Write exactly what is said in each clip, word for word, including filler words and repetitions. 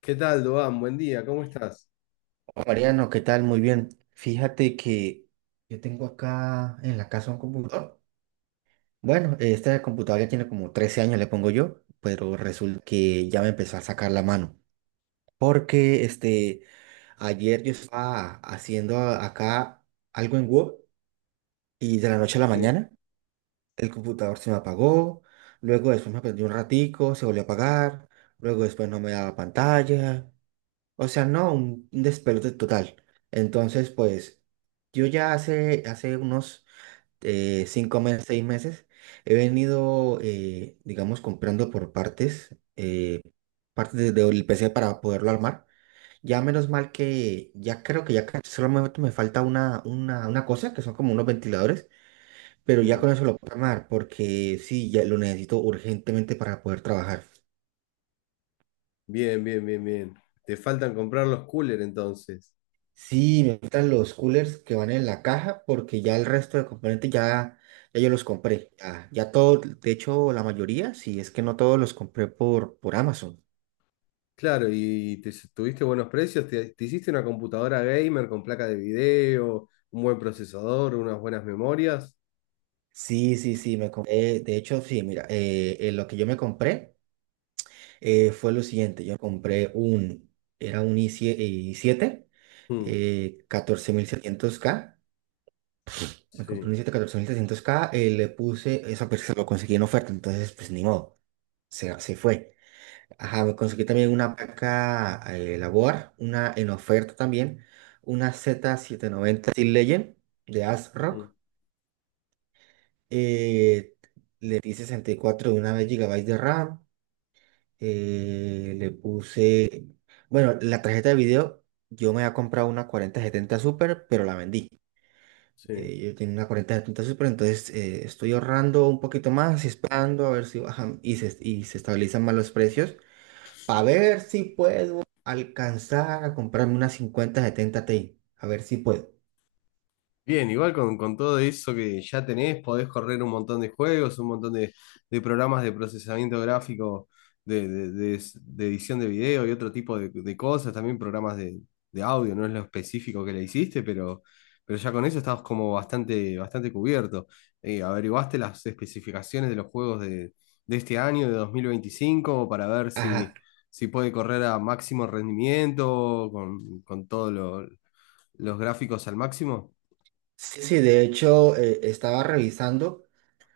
¿Qué tal, Doan? Buen día, ¿cómo estás? Mariano, ¿qué tal? Muy bien. Fíjate que yo tengo acá en la casa un computador. Bueno, este computador ya tiene como trece años, le pongo yo, pero resulta que ya me empezó a sacar la mano. Porque este, ayer yo estaba haciendo a- acá algo en Word y de la noche a la Sí. mañana el computador se me apagó. Luego después me prendió un ratico, se volvió a apagar. Luego después no me daba pantalla. O sea, no, un un despelote total. Entonces, pues, yo ya hace, hace unos eh, cinco meses, seis meses, he venido, eh, digamos, comprando por partes, eh, partes de- del P C para poderlo armar. Ya menos mal que ya creo que ya ca- solamente me falta una, una, una cosa, que son como unos ventiladores, pero ya con Mm. eso lo puedo armar, porque sí, ya lo necesito urgentemente para poder trabajar. Bien, bien, bien, bien. Te faltan comprar los coolers entonces. Sí, me gustan los coolers que van en la caja porque ya el resto de componentes ya, ya yo los compré. Ya, ya todo, de hecho la mayoría, sí, es que no todos los compré por, por Amazon. Claro, y te, tuviste buenos precios, te, te hiciste una computadora gamer con placa de video, un buen procesador, unas buenas memorias. Sí, sí, sí, me compré. De hecho, sí, mira, eh, eh, lo que yo me compré eh, fue lo siguiente. Yo compré un, era un i siete, Mm. eh, catorce setecientos k. Me compré un Sí, i siete catorce setecientos k, eh, le puse, eso pues, se lo conseguí en oferta, entonces pues ni modo, se, se fue. Ajá, me conseguí también una placa eh, labor, una en oferta también, una z setecientos noventa Steel Legend de mm, ASRock. Eh, le di sesenta y cuatro de una vez gigabytes de RAM. eh, le puse, bueno, la tarjeta de video. Yo me había comprado una cuarenta setenta Super, pero la vendí. sí. Eh, yo tenía una cuarenta setenta Super, entonces eh, estoy ahorrando un poquito más esperando a ver si bajan y se, y se estabilizan más los precios, para ver si puedo alcanzar a comprarme una cincuenta setenta Ti. A ver si puedo. Bien, igual con, con todo eso que ya tenés, podés correr un montón de juegos, un montón de, de programas de procesamiento gráfico, de, de- de de edición de video y otro tipo de, de cosas, también programas de, de audio, no es lo específico que le hiciste, pero, pero ya con eso estabas como bastante, bastante cubierto. Eh, ¿averiguaste las especificaciones de los juegos de, de este año, de dos mil veinticinco, para ver Ajá. si, si puede correr a máximo rendimiento, con, con todos los gráficos al máximo? Sí, sí, de hecho, eh, estaba revisando,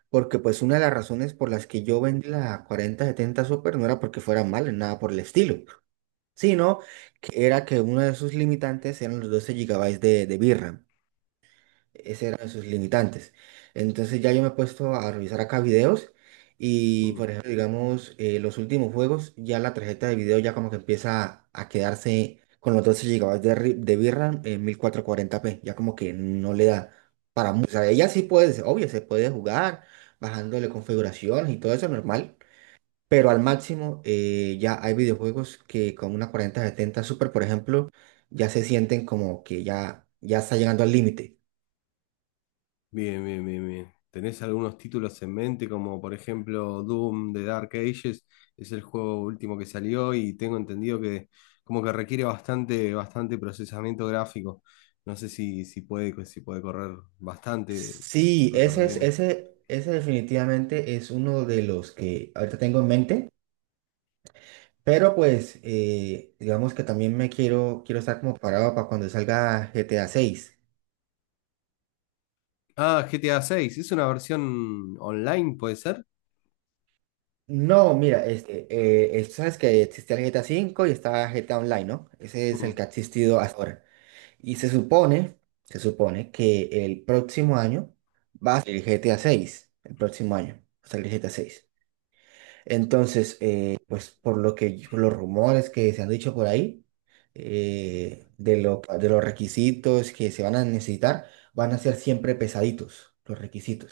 porque pues una de las razones por las que yo vendí la cuarenta setenta Super no era porque fuera mala, nada por el estilo, sino que era que uno de sus limitantes eran los doce gigabytes de, de v ram. Ese eran sus limitantes. Entonces ya yo me he puesto a revisar acá videos y, Mm. por ejemplo, digamos, eh, los últimos juegos, ya la tarjeta de video ya como que empieza a quedarse con los doce gigabytes de, ri- de V R A M en mil cuatrocientos cuarenta p, ya como que no le da para mucho. O sea, ella sí puede, obvio, se puede jugar bajándole configuraciones y todo eso normal, pero al máximo, eh, ya hay videojuegos que con una cuarenta setenta Super, por ejemplo, ya se sienten como que ya, ya está llegando al límite. Bien, bien, bien, bien. ¿Tenés algunos títulos en mente, como por ejemplo Doom de Dark Ages? Es el juego último que salió y tengo entendido que como que requiere bastante, bastante procesamiento gráfico. No sé si, si puede, si puede correr bastante, si Sí, puede ese correr es, bien. ese, ese definitivamente es uno de los que ahorita tengo en mente, pero pues eh, digamos que también me quiero, quiero estar como parado para cuando salga G T A seis. Ah, G T A seis, ¿es una versión online, puede ser? No, mira, este, eh, es- sabes que existía el G T A cinco y estaba G T A Online, ¿no? Ese es el Mm, que ha existido hasta ahora. Y se supone, se supone que el próximo año va a salir G T A seis, el próximo año va a salir G T A seis. Entonces, eh, pues por lo que, por los rumores que se han dicho por ahí, eh, de lo, de los requisitos que se van a necesitar, van a ser siempre pesaditos los requisitos.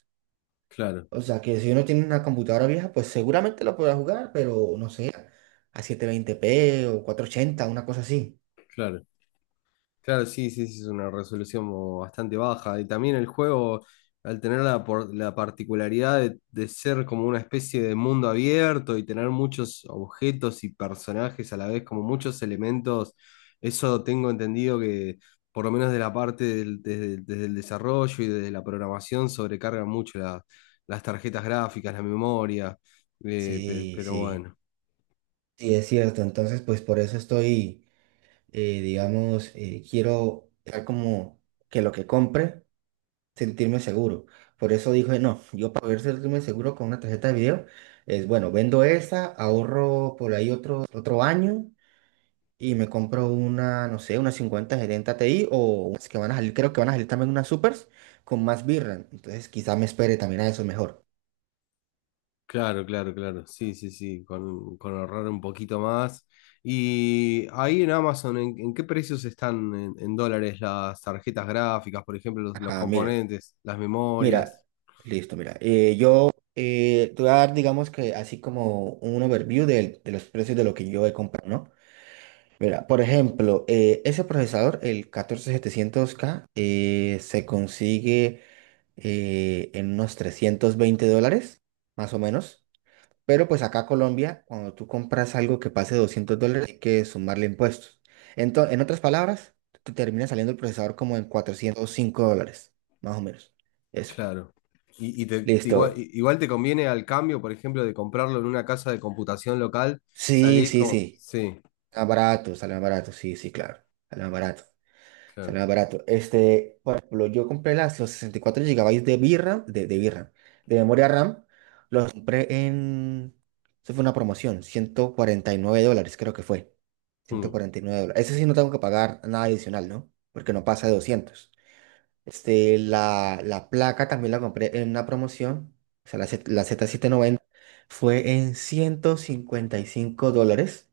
claro, O sea que si uno tiene una computadora vieja, pues seguramente lo podrá jugar, pero no sé, a setecientos veinte p o cuatrocientos ochenta, una cosa así. claro. Claro, sí, sí, sí, es una resolución mo- bastante baja. Y también el juego, al tener la, por- la particularidad de, de ser como una especie de mundo abierto y tener muchos objetos y personajes a la vez, como muchos elementos, eso tengo entendido que, por lo menos de la parte del, desde, desde el desarrollo y desde la programación, sobrecargan mucho la- las tarjetas gráficas, la memoria, eh, pe- Sí, pero sí, bueno. sí, es cierto. Entonces, pues por eso estoy, eh, digamos, eh, quiero dejar como que lo que compre, sentirme seguro. Por eso dije, no, yo, para poder sentirme seguro con una tarjeta de video, es bueno, vendo esa, ahorro por ahí otro, otro año y me compro una, no sé, una cincuenta setenta Ti, o unas que van a salir, creo que van a salir también unas Supers con más v ram. Entonces quizá me espere también a eso mejor. Claro, claro, claro. Sí, sí, sí, con, con ahorrar un poquito más. Y ahí en Amazon, ¿en, en qué precios están en, en dólares las tarjetas gráficas, por ejemplo, los, los Ajá, mira, componentes, las mira, memorias? listo, mira. eh, yo, eh, te voy a dar, digamos, que así como un overview del- de, los precios de lo que yo he comprado, ¿no? Mira, por ejemplo, eh, ese procesador, el catorce setecientos k, eh, se consigue eh, en unos trescientos veinte dólares, más o menos. Pero pues acá Colombia, cuando tú compras algo que pase doscientos dólares, hay que sumarle impuestos. Entonces, en otras palabras, te termina saliendo el procesador como en cuatrocientos cinco dólares, más o menos. Eso. Claro. Y, y te- te igual, Listo. i- igual te conviene al cambio, por ejemplo, de comprarlo en una casa de computación local, Sí, salís sí, como. sí. Sí, Más barato, sale más barato. Sí, sí, claro. Sale más barato. Sale claro. más barato. Este, por ejemplo, yo compré las, los sesenta y cuatro GB de birra, de, de birra, de memoria RAM. Los compré en. Eso fue una promoción, ciento cuarenta y nueve dólares, creo que fue. ciento Mm, cuarenta y nueve dólares. Ese sí no tengo que pagar nada adicional, ¿no? Porque no pasa de doscientos. Este, la, la placa también la compré en una promoción. O sea, la, Z- la z setecientos noventa fue en ciento cincuenta y cinco dólares.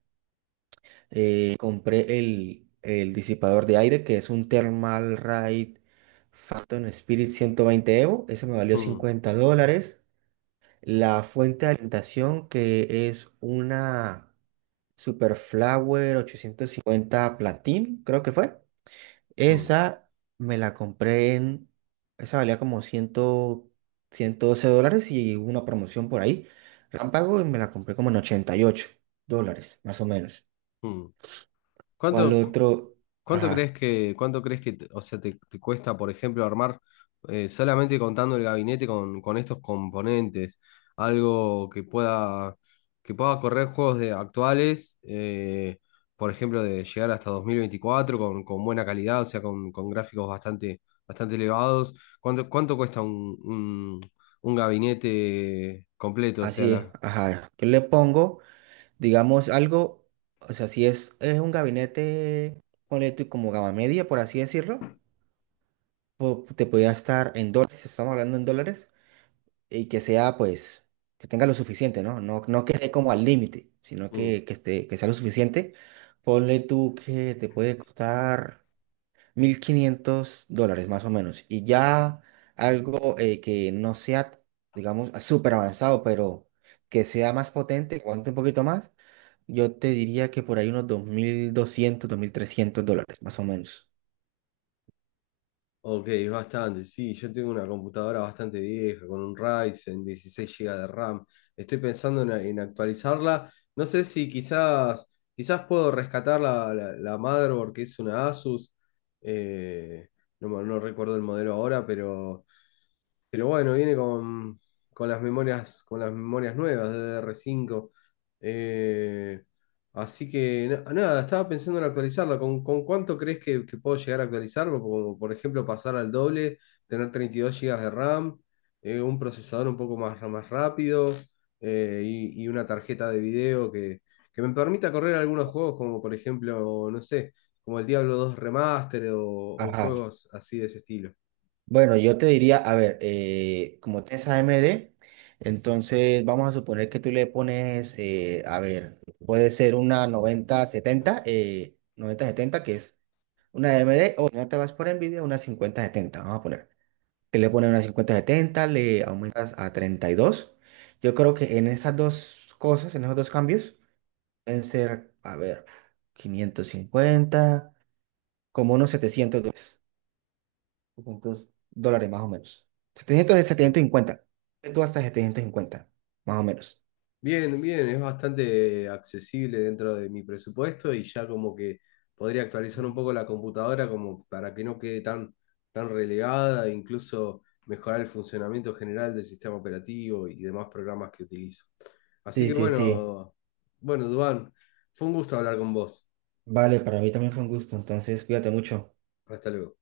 Eh, compré el, el disipador de aire, que es un Thermal Raid Phantom Spirit ciento veinte Evo. Ese me valió mm, cincuenta dólares. La fuente de alimentación, que es una Super Flower ochocientos cincuenta Platin, creo que fue. mm, Esa me la compré en. Esa valía como cien, ciento doce dólares, y hubo una promoción por ahí. Rámpago, y me la compré como en ochenta y ocho dólares, más o menos. mm. ¿Cuál ¿Cuánto? otro? ¿Cuánto crees Ajá, que, cuánto crees que, te- O sea, te, te cuesta, por ejemplo, armar eh, solamente contando el gabinete con, con estos componentes? Algo que pueda, que pueda correr juegos de actuales, eh, por ejemplo, de llegar hasta dos mil veinticuatro con, con buena calidad, o sea, con, con gráficos bastante, bastante elevados. ¿Cuánto, cuánto cuesta un, un, un gabinete completo? O sea, así es, la. ajá. Yo le pongo, digamos, algo, o sea, si es, es un gabinete, ponle tú como gama media, por así decirlo, po- te podría estar en dólares, estamos hablando en dólares, y que sea, pues, que tenga lo suficiente, ¿no? No, no que esté como al límite, sino Mm. que, que, esté, que sea lo suficiente. Ponle tú que te puede costar mil quinientos dólares, más o menos. Y ya algo, eh, que no sea, digamos, súper avanzado, pero que sea más potente, que aguante un poquito más, yo te diría que por ahí unos dos dos mil doscientos, dos mil trescientos dólares, más o menos. Ok, es bastante, sí, yo tengo una computadora bastante vieja con un Ryzen, dieciséis gigabytes de RAM. Estoy pensando en, en actualizarla. No sé si quizás, quizás puedo rescatar la, la, la motherboard que es una Asus. eh, no, me- no recuerdo el modelo ahora, pero, pero bueno, viene con, con las memorias, con las memorias nuevas de D D R cinco. Así que na- nada, estaba pensando en actualizarla. ¿Con, con cuánto crees que, que puedo llegar a actualizarlo? Como por ejemplo pasar al doble, tener treinta y dos gigas de RAM, eh, un procesador un poco más, más rápido, eh, y, y una tarjeta de video que, que me permita correr algunos juegos como por ejemplo, no sé, como el Diablo dos Remaster o, o Ajá. juegos así de ese estilo. Bueno, yo te diría, a ver, eh, como tienes A M D, entonces vamos a suponer que tú le pones, eh, a ver, puede ser una noventa setenta eh, noventa setenta, que es una A M D, o si no te vas por Nvidia, una cincuenta setenta, vamos a poner, que le pones una cincuenta setenta, le aumentas a treinta y dos. Yo creo que en esas dos cosas, en esos dos cambios, pueden ser, a ver, quinientos cincuenta, como unos setecientos dólares, setecientos dólares más o menos. Setecientos, de setecientos cincuenta, tú, hasta setecientos cincuenta, más o menos. Bien, bien, es bastante accesible dentro de mi presupuesto y ya como que podría actualizar un poco la computadora como para que no quede tan, tan relegada, incluso mejorar el funcionamiento general del sistema operativo y demás programas que utilizo. Así Sí, que sí, sí. bueno, bueno, Duván, fue un gusto hablar con vos. Vale, para mí también fue un gusto, entonces cuídate mucho. Hasta luego.